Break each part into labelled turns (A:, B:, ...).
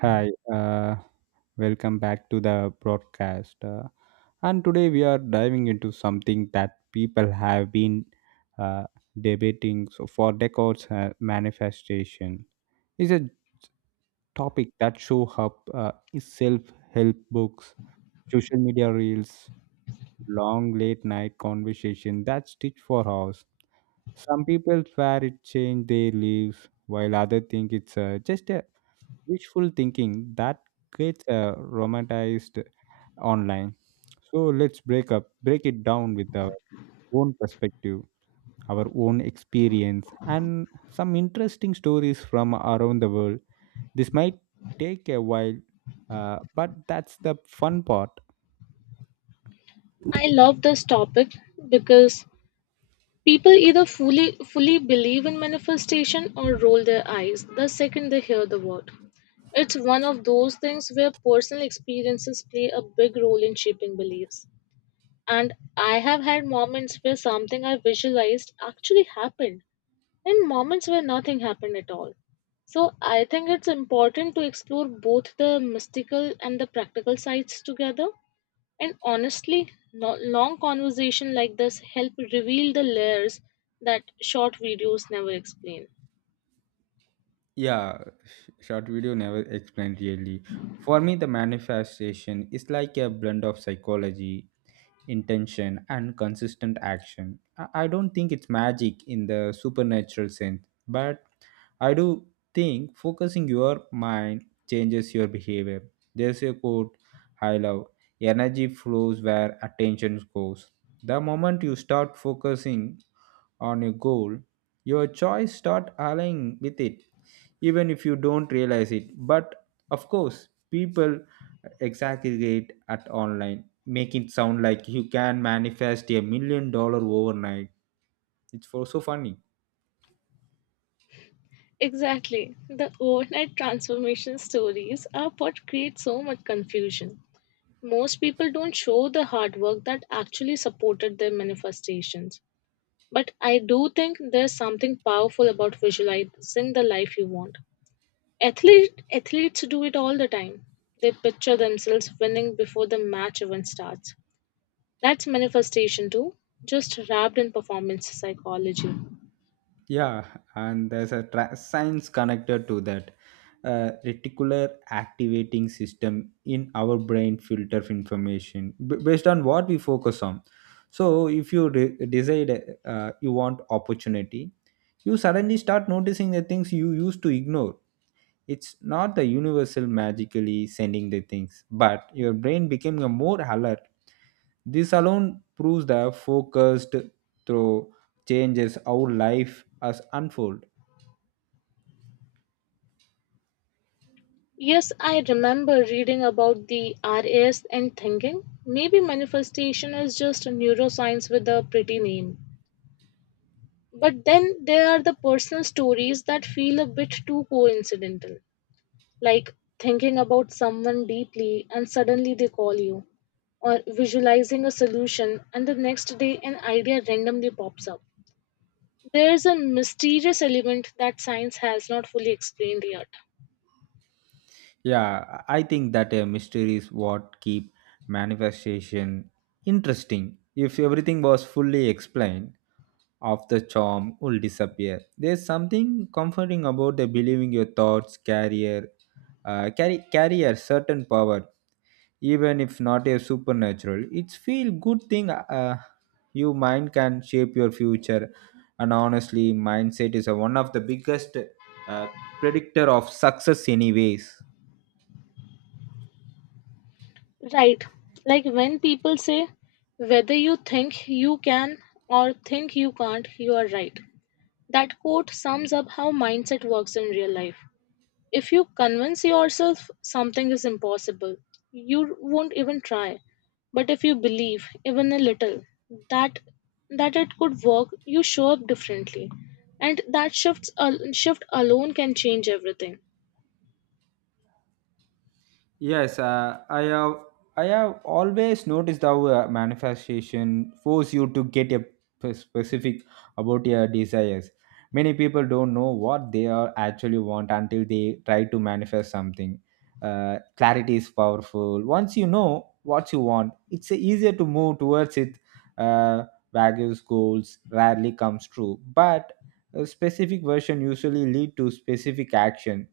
A: Hi, welcome back to the broadcast. And today we are diving into something that people have been uh, debating so for decades, manifestation is a topic that shows up in self help books, social media reels, long late night conversation that stitch for hours. Some people swear it changed their lives, while others think it's just a wishful thinking that gets romanticized online. So let's break it down with our own perspective, our own experience, and some interesting stories from around the world. This might take a while, but that's the fun part.
B: I love this topic because people either fully believe in manifestation or roll their eyes the second they hear the word. It's one of those things where personal experiences play a big role in shaping beliefs. And I have had moments where something I visualized actually happened, and moments where nothing happened at all. So I think it's important to explore both the mystical and the practical sides together. And honestly, long conversation like this help reveal the layers that short videos never explain.
A: Yeah, short video never explained really. For me, the manifestation is like a blend of psychology intention and consistent action. I don't think it's magic in the supernatural sense, but I do think focusing your mind changes your behavior. There's a quote I love: energy flows where attention goes. The moment you start focusing on a goal, your choice start aligning with it even if you don't realize it. But of course, people exaggerate at online, make it sound like you can manifest $1 million overnight. It's for so funny.
B: Exactly. The overnight transformation stories are what create so much confusion. Most people don't show the hard work that actually supported their manifestations. But I do think there's something powerful about visualizing the life you want. Athletes do it all the time. They picture themselves winning before the match even starts. That's manifestation too, just wrapped in performance psychology.
A: Yeah, and there's a science connected to that. Reticular activating system in our brain filter information based on what we focus on. So, if you decide, you want opportunity, you suddenly start noticing the things you used to ignore. It's not the universal magically sending the things, but your brain became a more alert. This alone proves the focused through changes how life has unfold.
B: Yes, I remember reading about the RAS and thinking maybe manifestation is just a neuroscience with a pretty name. But then there are the personal stories that feel a bit too coincidental, like thinking about someone deeply and suddenly they call you, or visualizing a solution and the next day an idea randomly pops up. There's a mysterious element that science has not fully explained yet.
A: Yeah, I think that a mystery is what keep manifestation interesting. If everything was fully explained, of the charm will disappear. There's something comforting about the believing your thoughts carrier, carry a certain power even if not a supernatural, it's feel good thing. You mind can shape your future, and honestly mindset is one of the biggest uh, predictor of success anyways.
B: Right. Like when people say, whether you think you can or think you can't, you are right. That quote sums up how mindset works in real life. If you convince yourself something is impossible, you won't even try. But if you believe, even a little, that that it could work, you show up differently. And that shift alone can change everything.
A: Yes, I have. I have always noticed how manifestation force you to get a specific about your desires. Many people don't know what they are actually want until they try to manifest something. Clarity is powerful. Once you know what you want, it's easier to move towards it. Uh, Values goals rarely comes true, but a specific version usually lead to specific action.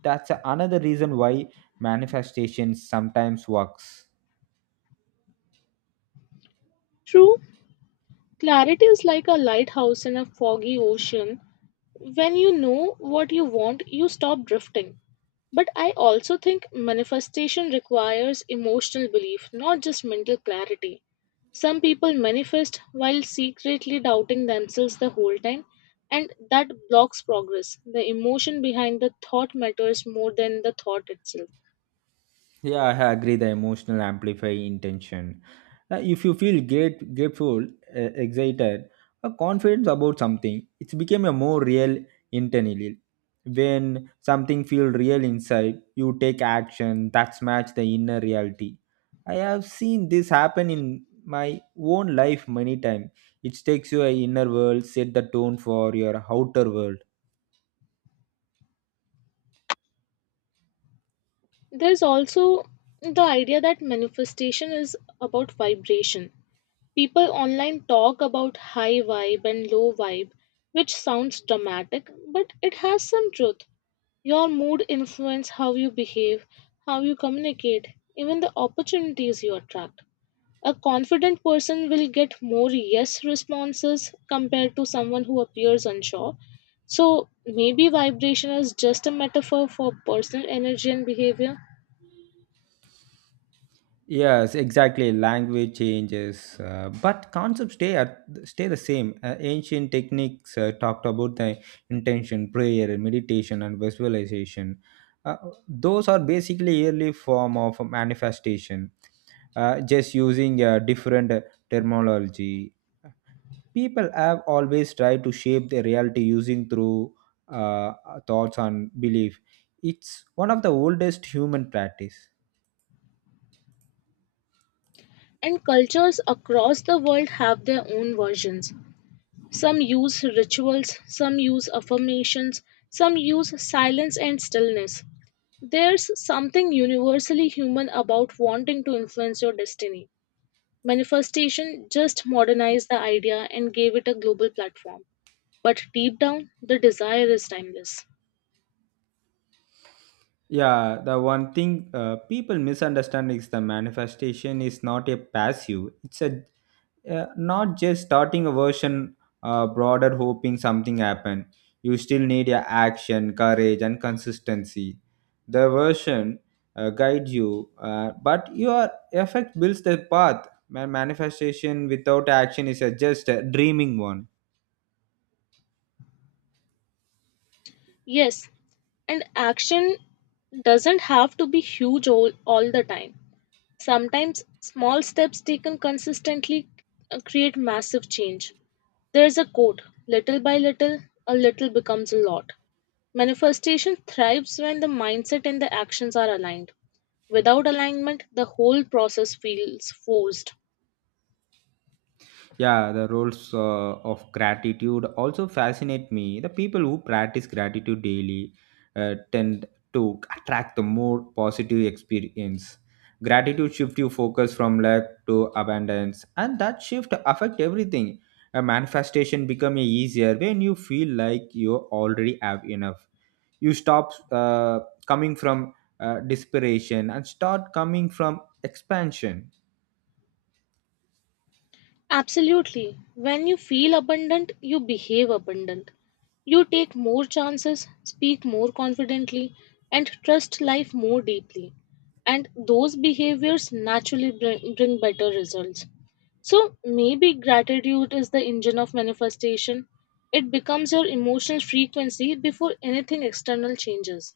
A: That's another reason why manifestations sometimes works.
B: True, clarity is like a lighthouse in a foggy ocean. When you know what you want, you stop drifting. But I also think manifestation requires emotional belief, not just mental clarity. Some people manifest while secretly doubting themselves the whole time, and that blocks progress. The emotion behind the thought matters more than the thought itself.
A: Yeah, I agree, the emotional amplify intention. If you feel great grateful, excited or confident about something, it became a more real internally. When something feel real inside, you take action that's match the inner reality. I have seen this happen in my own life many times. It takes your inner world set the tone for your outer world.
B: There's also the idea that manifestation is about vibration. People online talk about high vibe and low vibe, which sounds dramatic, but it has some truth. Your mood influences how you behave, how you communicate, even the opportunities you attract. A confident person will get more yes responses compared to someone who appears unsure. So maybe vibration is just a metaphor for personal energy and behavior.
A: Yes, exactly. Language changes, but concepts stay the same. Ancient techniques talked about the intention, prayer, meditation, and visualization. Uh, those are basically early form of manifestation. Just using different terminology, people have always tried to shape their reality using through uh, thoughts and belief. It's one of the oldest human practice.
B: And cultures across the world have their own versions. Some use rituals, some use affirmations, some use silence and stillness. There's something universally human about wanting to influence your destiny. Manifestation just modernized the idea and gave it a global platform. But deep down, the desire is timeless.
A: Yeah, the one thing people misunderstand is the manifestation is not a passive. It's a not just starting a version, broader hoping something happen. You still need your action, courage, and consistency. The version guides you, but your effect builds the path. Manifestation without action is a just a dreaming one.
B: Yes, and action doesn't have to be huge all the time. Sometimes small steps taken consistently create massive change. There is a quote, little by little, a little becomes a lot. Manifestation thrives when the mindset and the actions are aligned. Without alignment, the whole process feels forced.
A: Yeah, the roles of gratitude also fascinate me. The people who practice gratitude daily tend to attract the more positive experience. Gratitude shift you focus from lack to abundance, and that shift affect everything. A manifestation become easier when you feel like you already have enough. You stop coming from desperation and start coming from expansion.
B: Absolutely. When you feel abundant, you behave abundant. You take more chances, speak more confidently, and trust life more deeply. And those behaviors naturally bring better results. So maybe gratitude is the engine of manifestation. It becomes your emotional frequency before anything external changes.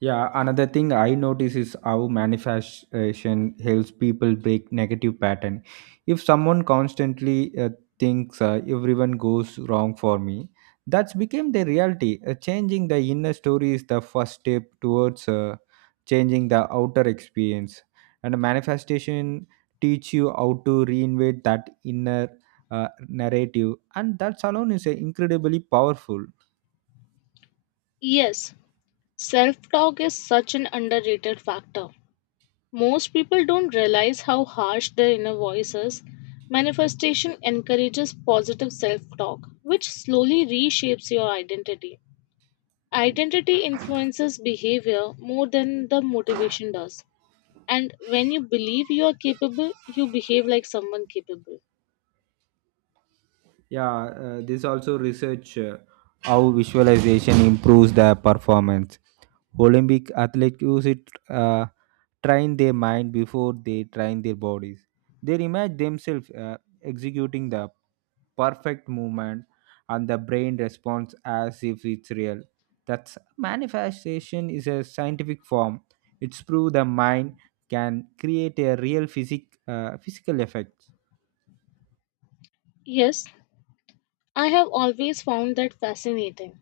A: Yeah, another thing I notice is how manifestation helps people break negative pattern. If someone constantly thinks everyone goes wrong for me, that's became the reality. Changing the inner story is the first step towards changing the outer experience. And manifestation teach you how to reinvent that inner narrative, and that alone is incredibly powerful.
B: Yes, self talk is such an underrated factor. Most people don't realize how harsh their inner voice is. Manifestation encourages positive self talk, which slowly reshapes your identity. Identity influences behavior more than the motivation does. And when you believe you are capable, you behave like someone capable.
A: Yeah, this also research how visualization improves their performance. Olympic athletes use it train their mind before they train their bodies. They imagine themselves executing the perfect movement, and the brain responds as if it's real. That's manifestation is a scientific form. It's prove the mind can create a real physical effect.
B: Yes, I have always found that fascinating.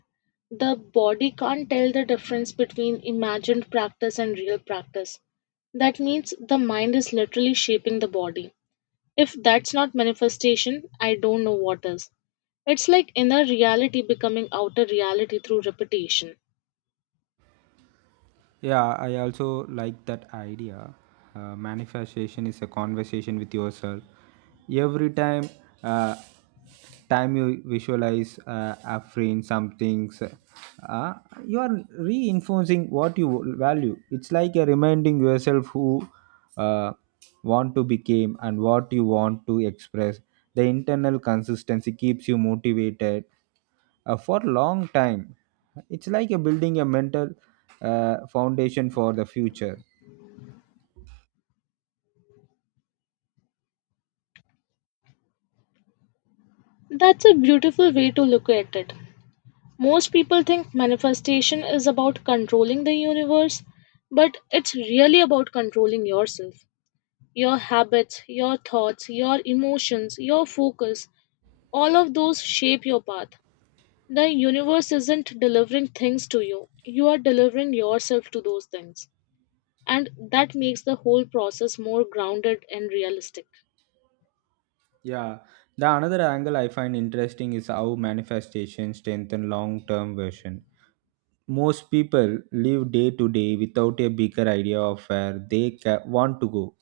B: The body can't tell the difference between imagined practice and real practice. That means the mind is literally shaping the body. If that's not manifestation, I don't know what is. It's like inner reality becoming outer reality through repetition.
A: Yeah, I also like that idea. Manifestation is a conversation with yourself. Every uh, time you visualize, affirm some things, uh, you are reinforcing what you value. It's like a reminding yourself who uh, want to become and what you want to express. The internal consistency keeps you motivated for long time. It's like a building a mental foundation for the future.
B: That's a beautiful way to look at it. Most people think manifestation is about controlling the universe, but it's really about controlling yourself. Your habits, your thoughts, your emotions, your focus, all of those shape your path. The universe isn't delivering things to you, you are delivering yourself to those things. And that makes the whole process more grounded and realistic.
A: Yeah, the another angle I find interesting is how manifestation strengthen long term vision. Most people live day to day without a bigger idea of where they want to go.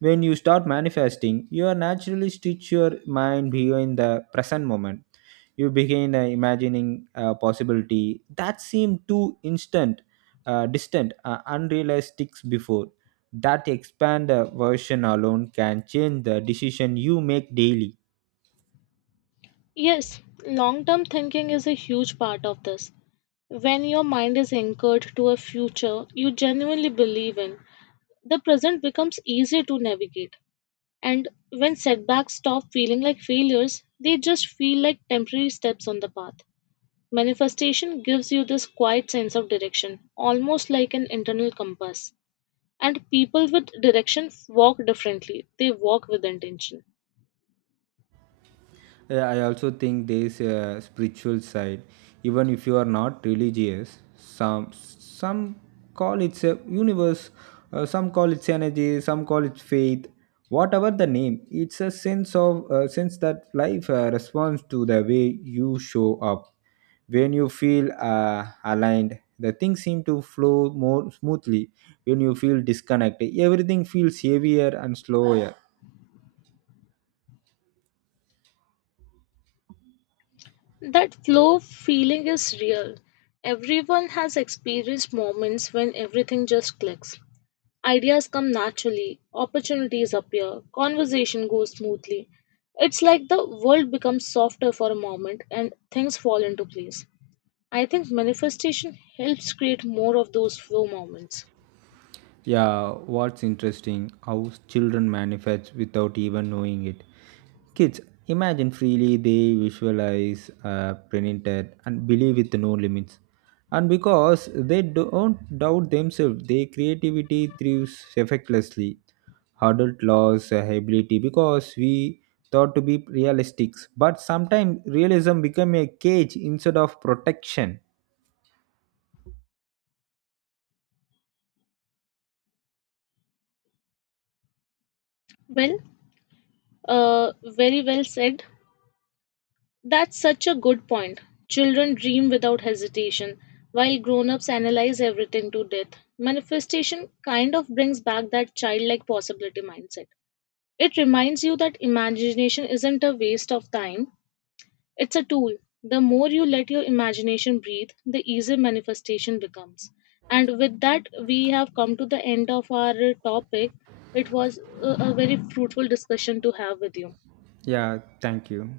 A: When you start manifesting, you are naturally stitch your mind behind the present moment. You begin imagining a possibility that seemed too distant, unrealistic before. That expand version alone can change the decision you make daily.
B: Yes, long term thinking is a huge part of this. When your mind is anchored to a future you genuinely believe in, the present becomes easier to navigate. And when setbacks stop feeling like failures, they just feel like temporary steps on the path. Manifestation gives you this quiet sense of direction, almost like an internal compass. And people with direction walk differently, they walk with intention.
A: I also think there's a spiritual side, even if you are not religious. Some call it a universe, some call it energy, some call it faith. Whatever the name, it's a sense that life responds to the way you show up. When you feel aligned, the things seem to flow more smoothly. When you feel disconnected, everything feels heavier and slower.
B: That flow feeling is real. Everyone has experienced moments when everything just clicks. Ideas come naturally, opportunities appear, conversation goes smoothly. It's like the world becomes softer for a moment and things fall into place. I think manifestation helps create more of those flow moments.
A: Yeah, what's interesting how children manifest without even knowing it. Kids imagine freely, they visualize, print it, and believe with no limits. And because they don't doubt themselves, their creativity thrives effortlessly. Adult loss ability because we thought to be realistic, but sometimes realism become a cage instead of protection.
B: Well, very well said. That's such a good point. Children dream without hesitation, while grown ups analyze everything to death. Manifestation kind of brings back that childlike possibility mindset. It reminds you that imagination isn't a waste of time, it's a tool. The more you let your imagination breathe, the easier manifestation becomes. And with that, we have come to the end of our topic. It was a very fruitful discussion to have with you.
A: Yeah, thank you.